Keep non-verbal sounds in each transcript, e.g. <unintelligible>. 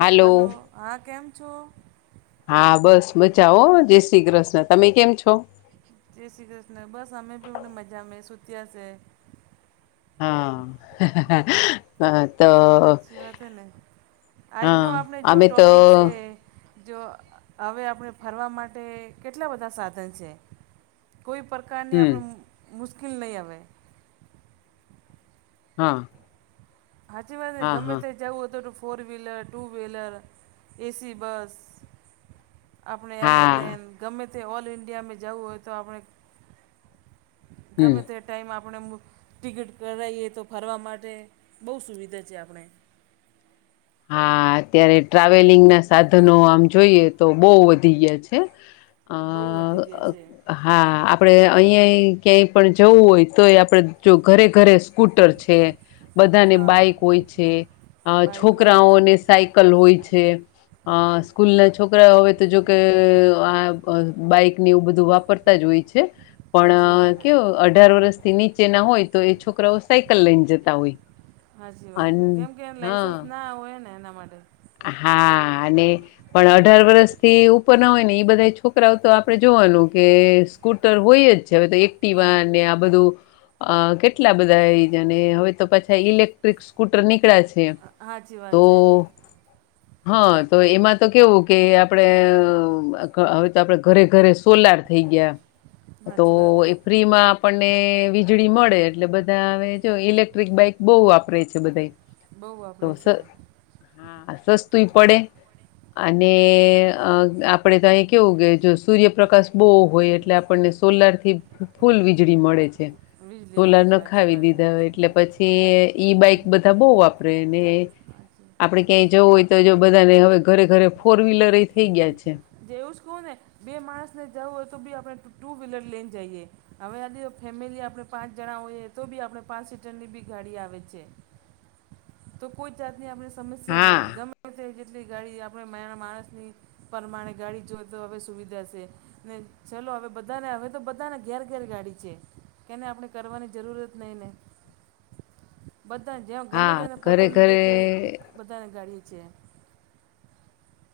હાલો hello હા કેમ છો હા બસ મજા હો જય શ્રી કૃષ્ણ તમે કેમ છો જય શ્રી કૃષ્ણ બસ અમે ભીને મજા મે સુત્યા છે. હા તો સાચી વાત હ ને આજનો હા આપણે જો અમે તો ટોપિક છે જો હવે આપણે ફરવા માટે કેટલા બધા સાધન સે. કોઈ પ્રકારની હમ આપણે મુશ્કેલ નહીં આવે. હા હાચી વાત ને હા ગમે હા તા જવું હોય તો four wheeler two wheeler AC bus આપણે હા એરોપ્લેન ગમે તે ઓલ ઈન્ડિયામાં જવું હોય તો આપણે હમ ગમે તે ટાઈમ આપણે ટિકિટ કરાવએ તો ફરવા માટે બહુ સુવિધા છે આપણે હા અત્યારે ટ્રાવેલિંગના સાધનો આમ જોઈએ તો બહુ વધી ગયા છે બહુ વધી ગયા છે આ હા આપડણે અહીં ક્યાંય પણ જવું હોય તોય આપડે જો ઘરે ઘરે સ્કૂટર છે બધાને હા બાઈક હોય છે બાઈકો છે છોકરાઓને સાયકલ હોય છે. અ સ્કૂલ ના છોકરા હવે તો જોકે આ બાઈકની આવું બધું વાપરતા જ હોય છે. સાચી પણ વાત હે કેવુ અઢાર વર્ષથી નીચેના હોય તો એ છોકરાઓ સાયકલ લઈને જતા હોય. સાચી અન વાત હે કેમ કે હા લાઇસન્સ ના હોય ને એના માટે હા અને પણ અઢાર વરસ થી ઉપર ના હોય ને એ બધા છોકરાઓ તો આપડે જોવાનું કે સ્કૂટર હોય જ છે હવે તો હા એક્ટવા ને બધું અ કેટલા બધા આવી જને હવે તો પાછા ઇલેક્ટ્રિક સ્કૂટર નીકળ્યા છે હાચી તો વાત છે હા તો એમાં તો કેવું કે આપણે હવે તો આપડ ઘરે ઘરે સોલાર થઈ ગયા તો સાચી વાત હે એ ફ્રીમાં આપણને વીજળી મળે એટલે બધા હવે જો ઇલેક્ટ્રિક બાઈક બહુ વાપરે છે બધા બઉુ તો વાપરે સ છે હા સસ્તું પડે અને આપણેે તો અહી કેવું કે જો સૂર્યપ્રકાશ બહુ હોય એટલે આપણને સોલાર થી ફૂલ વીજળી મળે છે વીજળી સોલાર મળે છે સાચી નખાવી વાત હે દીધા હોય એટલે પછી ઈ બાઈક બધા બહુ વાપરે અને સાચી આપડે ક્યાંય જવું હોય તો જો બધાને હવે ઘરે ઘરે ફોર વ્હીલર એ થઈ ગયા છે જેવુંસ કોને બે માણસને જવું હોય તો બી આપણે ટુ વ્હીલર લઈને જઈએ હવે આ દે ફેમિલી આપણે પાંચ જણા હોઈએ તો બી આપણે પાંચ સીટરની બી ગાડી આવે છે હ તો કોઈ જાત ન આપણે સમસ્યા નહીં હા ગમે તે જેટલી ગાડી આપણે માયાના માણસની પરમાણે ગાડી જો તો હવે સુવિધા છે ને ચલો હવે બધાને હવે તો બધાને ઘેર ઘેર ગાડી છે કેને આપણે કરવાની જરૂરત નહી નને <inaudible> બધાને જે્યાં ગમે હા છેાયને ઘરે પોતેને દે ઘરે કે બધાને ગાડી છે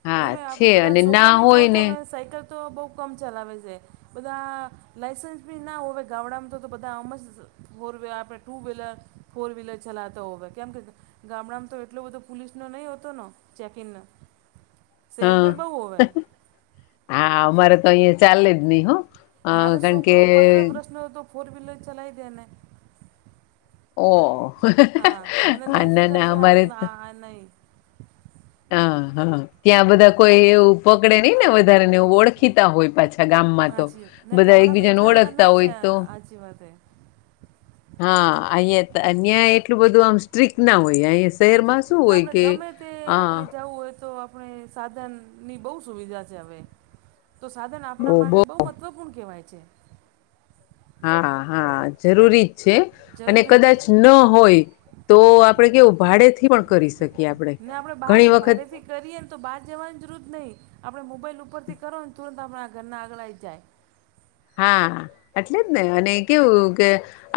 હા ગમે આપ છે અને બધાને શોખ ના હોય ને સાયકલ તો બહુ કમ ચલાવે છે બધા લાઇસન્સ બી ના હોવે ગામડામાં તો તો બધા આમ જ ફોરવે આપડણે ટુ વ્હીલર ફોર વ્હીલર ચલાતા હોય કેમ કે ગામડામાં તો એટલો બધો પોલીસ ન નહી હતો ન ચેકિન હા હા અમારે તો અહીિયાં ચાલેલે જ નહી હ મારે છોકરો પંદર વર્ષનો હતો તો ફોર વ્હીલર ચલાવી દે ને ઓ આને અમારે અને ન હ હા ત્યાં બધા કોઈ એવું પકડે નહી ને વધારે ને એવ ઓળખીતા હોય પાછા ગામમાં તો હાચી ને બધા ગામડામાં એકબીજાને એટલા બધા ના ઓળખતા હોય તો હાચી વાત હે હા અહં અ એટલું બધું આમ સ્ટ્રીક ના હોય અ હાજીી ના આપડે ગમે આપણે જવું હોય તો આપણે સાધનની બહુ સુવિધા છે હવે તો સાધન આપણા બો બો માટે બહુ મહત્ત્વપૂર્ણ કહેવાય છે હા હા જરૂરી જ છે અને જરૂરી જ છે કદાચ ન હોય. તો આપડે કેવું ભાડે થી પણ કરી શક ને આપડે બાર ભાડેથી. કરીએ ને તો બહાર જવાની જરૂર જ નહીં આપણે મોબાઈલ ઉપરથી કરો ને તુરંત આપણા ઘરના આગળ આઇ જાય હા એટલે જ ને અને કેવું કે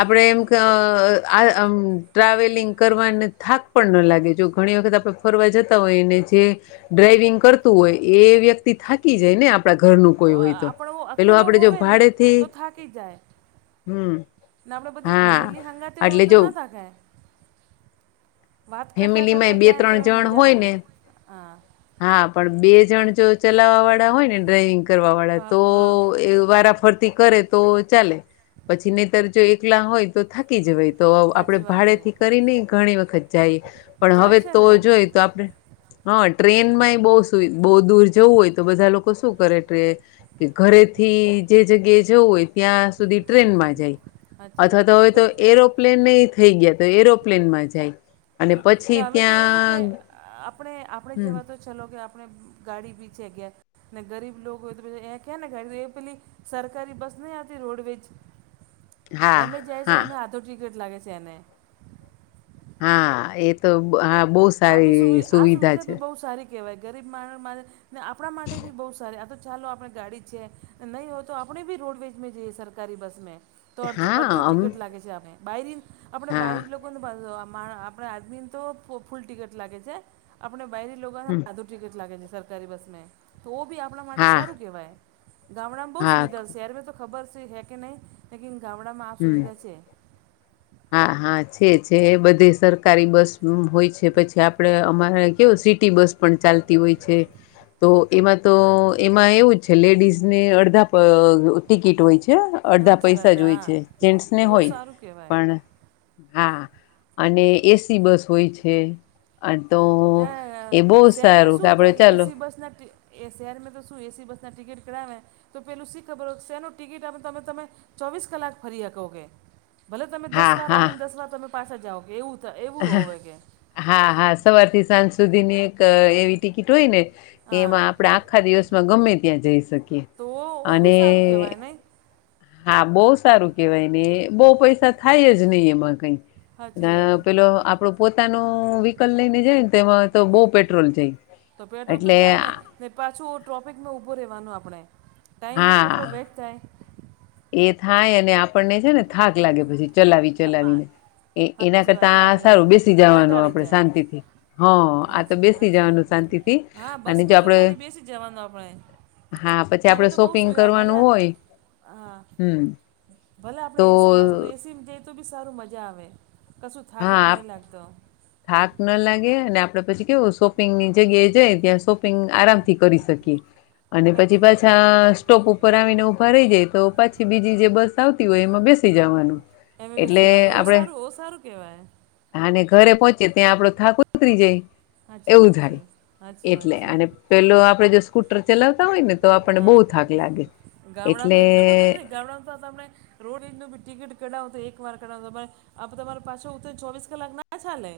આપણે એમ આ ટ્રાવેલિંગ કરવાને થાક પણ ન લાગે જો ઘણી વખત આપણે કરવા જતા હોયને જે ડ્રાઈવિંગ કરતું હોય એ વ્યક્તિ થાકી જાય ને આપ આપ ઘરનુંું કોઈ હોય તો આપણો પેલું અકેલો આપડે જો હોવે ભાડેથી તો થાકી જાય હમ ને આપડે બધી હા ફેમિલી હંગાતી હોય ને એટલે તો જો ન <unintelligible> વાત કરતાં ફેમિલીમાં કરતાં બે જાય તો ત્રણ એ જણ મજા હોય આવે ને હ હા પણ બે જણ જો ચલાવા વાળા હોય ને ડ્રાાઈવિંગ કરવા વાળા હા તો હા એ વારાફરતી કરે તો ચાલે પછી નેતર જો એકલા હોય તો થાકી જવાય તો સાચી આપડે વાત છે ભાડેથી કરીને ઘણી વખત જાય. પણ જાય હવે છે તો ને જોય તો આપણે હા. ટ્રેનમાં એ બહુ સુ બહુ દૂર જવું હોય તો બધા લોકો શું કરે ટ્રે કે ઘરેથી જે જગ્યાએ જવું હોય ત્યાં સુધી ટ્રેનમાં જાય. સાચી અથવા તો હવે વાત તો એરોપ્લેન ને ઈ ગયા તો એરોપ્લેનમાં જાય. અને પછી ને હવે તો એવું કે ત્યાં આપડે આપણે હમ જેવા તો. ચલો કે આપડે ગાડી પી છેે ગયા. ને ગરીબ લોકો હોય તો પેલી એ કે ને ગ એ પેલી સરકારી બસ નહી આવતી રોડવેજ. હ. એમે જાયશો એમ આથો ટિકટ લાગે છે એને. હા એ તો હા બહુ સારી સુવિધા છે. કેવાય ગરીબ <unintelligible> ને આપણા માટે બી બહુ સારી આ તો ચાલો આપણે ગાડી છે નહીં હોય તો આપણે બી રોડવેજ જઈએ સર કારી બસ મે. તો અડધ હા અડધું અમ ટિકિટ લાગે છે આપણે બરી આપણે હા બહરી લોકોને પાંધ આપણે આદમી. તો ફૂલ ટિકટ લાગે છે આપણે બાયરી લોક હમ ટિકિટ લાગે છે સરકારી બસ મેં તો બી આપણા માટે હા સારું કેહેવાય. ગામડામાં બહુ હા સુવિધા શહેરમાં તો ખબર છે હે કે નહીં લેકિન ગામડામાં આ હમ સુવિધા છે. હા હા છે છે એ બધે સરકારી બસનું હોય છે પછી આપડે અમારે. કેવું સિટી બસ પણ ચાલતી હોય છે. તો એમાં તો એમાં એવું છે લેડીઝ ને અડધા ટિકિટ હોય છે. અડધા પૈસા જ હોય છે જેન્ટ્સને હોય. હું કેવાય પણ હા અને એ સી બસ હોય છે. અંતો ના શહેરમાં શું થાય ચાલો એસી બસ ના ટી એ શહેરમાં તો શું એસી બસના ટિકિટ કરાવે. તો પેલું શી ખબર હો શેનો ટિકિટ આપ તમે તમે ચોવીસ કલાક ફરી હકો કે. ભલે તમે દસ હા વાર હા આવી ને દસ વાર તમે પાછા જાઓ કે એવું એવું હોવે કે. હા હા સવાર થી સાંજ સુધી ની એક એવી ટિકિટ હોય ને હા એમાં. આખા દિવસમાં ગમે ત્યાં જઈ શકે તો ઓ બી સારું કેવાય નઈ આ બોસ સારું કેવાય ને બો પૈસા થાય જ ની એમાં કઈ સાચી ને વાત પેલો આપડો. પોતાનું વ્હીકલ લઈ ને જાય ને તેમાં તો બો પેટ્રોલ જાય. તો પેટ્રોલ તો એટલે જાય ને ને પાછું ટ્રોફિકમાં ઉભો રહેવાનું આપણે. ટાઈમ બી હા કેટલો વેસ્ટ થાય એ થાય અને આપણને છે ને થાક લાગે પછી ચલાવી થાય ચલાવીને એ એના સાચી વાત કરતા આ થાક લાગી સારું જાય બેસી જવાનું કંટાળી આપડે જાય શાંતિથી. હ આ તો હાચી બેસી હાચી વાત જવાનું શાંતિથી હા અને બસ જો મેં તો આપડે. ખાલી બેસી જ જવાનું આપણે હા પછી ને હવે આપડે તો બહુ શોપિંગ સુવિધા ભલે કરવાનું હોય. હા, હમ ભલા આપડ તો એસી બસો તો એસી જઈ તો બી સારું મજા આવે. કશું થાકા હાક હા નહીં લાગતો. થાક ન લાગે, અને આપણેે પછી કેવું શોપિંગની જગ્યાએ જાય ત્યાં શોપિંગ આરામથી કરી શકીએ. અને પછી સાચી વાત છે પાછા સ્ટોપ ઉપર આવીને ઉભા રહી જાય તો, પાછી બીજી જે બસ સ આવતી હોય એમાં બેસી જવાનું, એટલે આપડે કેહેવાય. હા અને ઘરે પહોંચે ત્યાં આપડો થાક ઉતરી જાય. સાચી એવું વાત છે થાય, સાચી વાત એટલે, છે અને પેલો આપડે જો કૂટર ચલાવતા હોય ને તો આપણને હા બહુ થાક લાગે. એટલે ગામડામાં એટલું બધું નહી, ગામડામાં તો તમે રોડબીક નુ બી ટિકિટ કઢાવો તો એક વાર કઢાવ તો તમે આપ તમારો પાછો ઉતર ચોવીસ કલાક ના પાછા લે.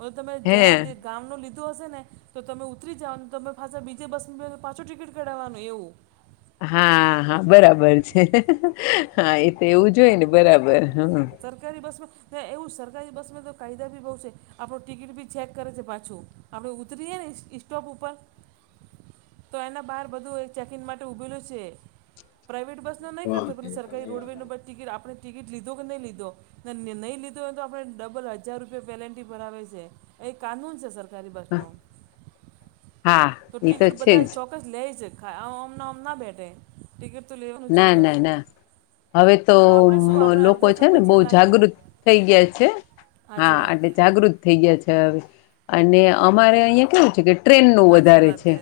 હવે તમે જ્યાં હે દી ગામનુ લીધુ હશેને, તો તમે ઉતરી જઓ તમે પાછા બીજે બસ બે પા ચુ ટિકિટ કાઢાવાનું એવું. હા હા બરાબર છે, હા એ તો એવું જોય ને બરાબર. હમ્મ સરકારી બસમાં એવું, સરકારી બસમાં તો કાયદા બી બહુ છે, આપણું ટિકિટ બી ચેક કરે છે પાછું. આપણે ઉતરીએ ને ઇસ્ટોપ ઉપર. <inaudible> તો એના બહાર બધું એ ચેકિન માટે ઉભેલુ છે, પ્રાઇવેટ બસ નહી કરતો, પેલી સરકારી રોડવે ન ઉપ ટિકિટ આપણે ટિકિટ લીધો. તો નહી લીધો, ને ન નહી લીધો તો આપણે ડબલ હજાર રૂપિયા પેનલ્ટી ભરાવે છે. એ કાનૂન છે સરકારી બસ હ નો, હા તો એ ટિકિટ છે બધા જ ચો ક્કસ લે છે, ખા ઓમને ઓમ ના બેટે. ટિકટ તો લ્યો ના ના ના, હવે તો આપણે શું આપણે લોકોજ અડધાસો છે ને બહુ પૈસા લાગે જાગૃત થઈ ગયા છ, હા સાચી વાત એટલે છે જાગ જાગૃત થઈ ગયા છે હવે, અને અમારે અહિયાં કેવું છે કે ટ્રેન નું સાચી વધારે વાત છે,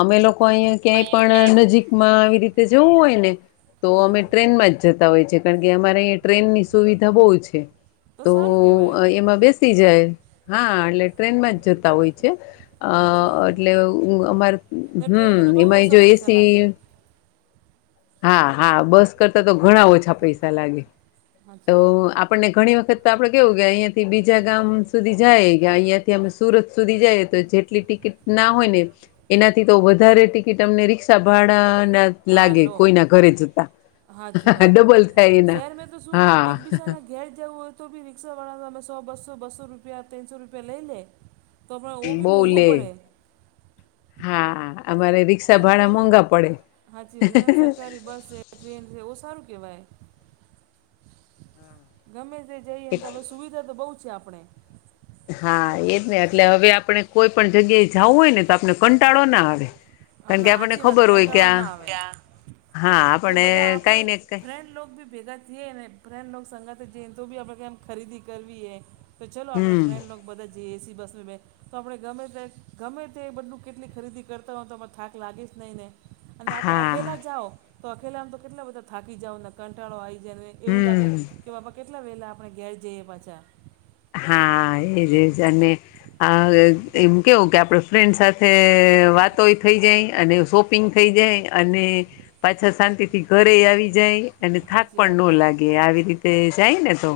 અમે લોકો અહીં ક્યાંય અહીંયા પણ ક્યાંય નજીકમાં આવી રીતે જવું હોય. ને તો હા અમે ટ્રેનમાં જતા હોય છે, કારણ કે અમારે અહીંયા ટ્રેનની સુવિધા બહુ છે. તો સારું કહેવાય એમાં બેસી જાય, હા એટલે ટ્રેનમાંજ જતા હોય છે. અ સાચી વાત અટલે ઉ અમાર ને હમ્મ, ટ્રેનમાં તો બહુ એમાંય ઓછા જો પૈસા એસી. લાગે હા હા, બસ કરતા તો ઘણા ઓછા પૈસા લાગે, તો સાચી વાત હે આપણને ઘણી વખત તો આપડે કેવું કે, અહીંયાથી બીજા ગામ સુધી જાય, કે અહીંયાથી અમે સુરત સુધી જઈએ, તો જેટલી ટી કિટ ના હોયને, એનાથી તો વધારે ટિકિટ અમને રિક્ષા ભાડા ના હા લાગે. લો કોઈના ઘરે જતા, સાચી વાત હે ડબલ થાય એના, શહેરમાં તો શું હા. એકબીજાના ઘેર જવુ હોય તો બી રિક્ષા વાળાને અમે સો બસો બસો રૂપિયા તીનસો રૂપિયા લઈ લે. તો આપણે ઓ બી બહુ મોંઘો લે, પડે હા અમારે રિક્ષા એનાથી ભાડા આપણે મોંઘા પડે. સાચી વાત એને સરકારી બસ ટ્રેન રેવું સારું કેહેવાય. ગમે તે જઈએને તો હવે સુવિધા તો બહુ છે આપડે. હા એજને એટલે હવે આપણે કોઈ પણ જગ્યાએ જાવું હોયને, તો આપણે કંટાળો ના આવે. કારણ કે અમા આપણને આચી વાત હે ખબર હોય કે કંટાળો આ ના આવે. હા રે આપણે બધા આપડે કઈ ને કઈ ફ્રેન્ડ લોગબી ભેગા થએને, પ્રેમ લોગ સંગાતે જોઈએ તો બી આપડે એમ ખરીદી કરવી એ તો ચાલો આપડે હમ ફ્રેન્ડ લોગ બધા જે એસી બસની બે, તો આપડે ગમે તે ગમે તે બધું કેટલી ખરીદી કરતા હોય તો બ થાક લાગીશ નહીં ને અને આપડે હા અકેલા જાઓ તો અખેલા આમ તો કેટલા બધા થાકી જાવ ને કંટાળો આવી જાય ને એવું લાગે. હમ તો આપા કેટલા વેલા આપણે ઘેર જઈએ પાછા. હા એજ એજ અને હ એમ કેવું કે, આપડે ફ્રેન્ડ સાથે વાતોય થઈ જાય અને ફો પિંક થઈ જાય અને પાછા શાંતિથી ઘરે આવી જાય અને થાક સાચી પણ વાત હે ન લાગે આવી રીતે જાય ને તો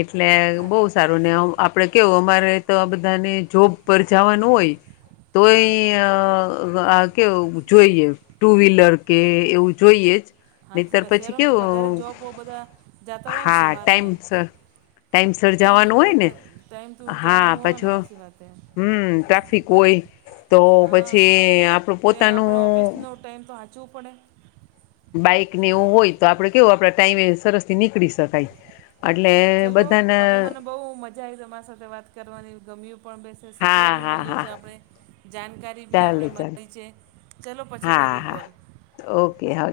એટલે હા બઉ તો ને આમ આપડે કેવું અમારે તો આ બધાને જોબ પર જવાનું હોય હા તોયે કે અ આ કેવું જોઈએ ટુ વ્હીલર કે એવું જોઈએ જ. નહીતર સાચી વાત પછી શહેરોમાં તો વધારે કેવું જોબ બધા જતા હોય ને હા ટાઈમ સવારમાં સર. ટાઈમ સર ટાઈમ તો થઈ જ જાય ટાઈમ તો જવાનું હોય ને પાછો આચી વાત હે. હમ ટ્રાફિક હોય તો હા પછી આપણું પોતાનું તો ટાઈમ તો આજ ચૂપણે બાઈક ને એવું હોય તો આપડે કેવું આપડા ટાઈમે સરસ થી નીકળી શકાય. અટલે ચલો હવે મને બઉ મજા આવી તમારી સાથે વાત કરવાની ગમ્યું. પણ બેસે શીખવા હા બી હા મલ્યું હા છે આપણે. જાણકારી બી ચાલે આપણે ચાલે મળી છે ચલો પછી હા કરીએ હા કોલ. ઓકે હા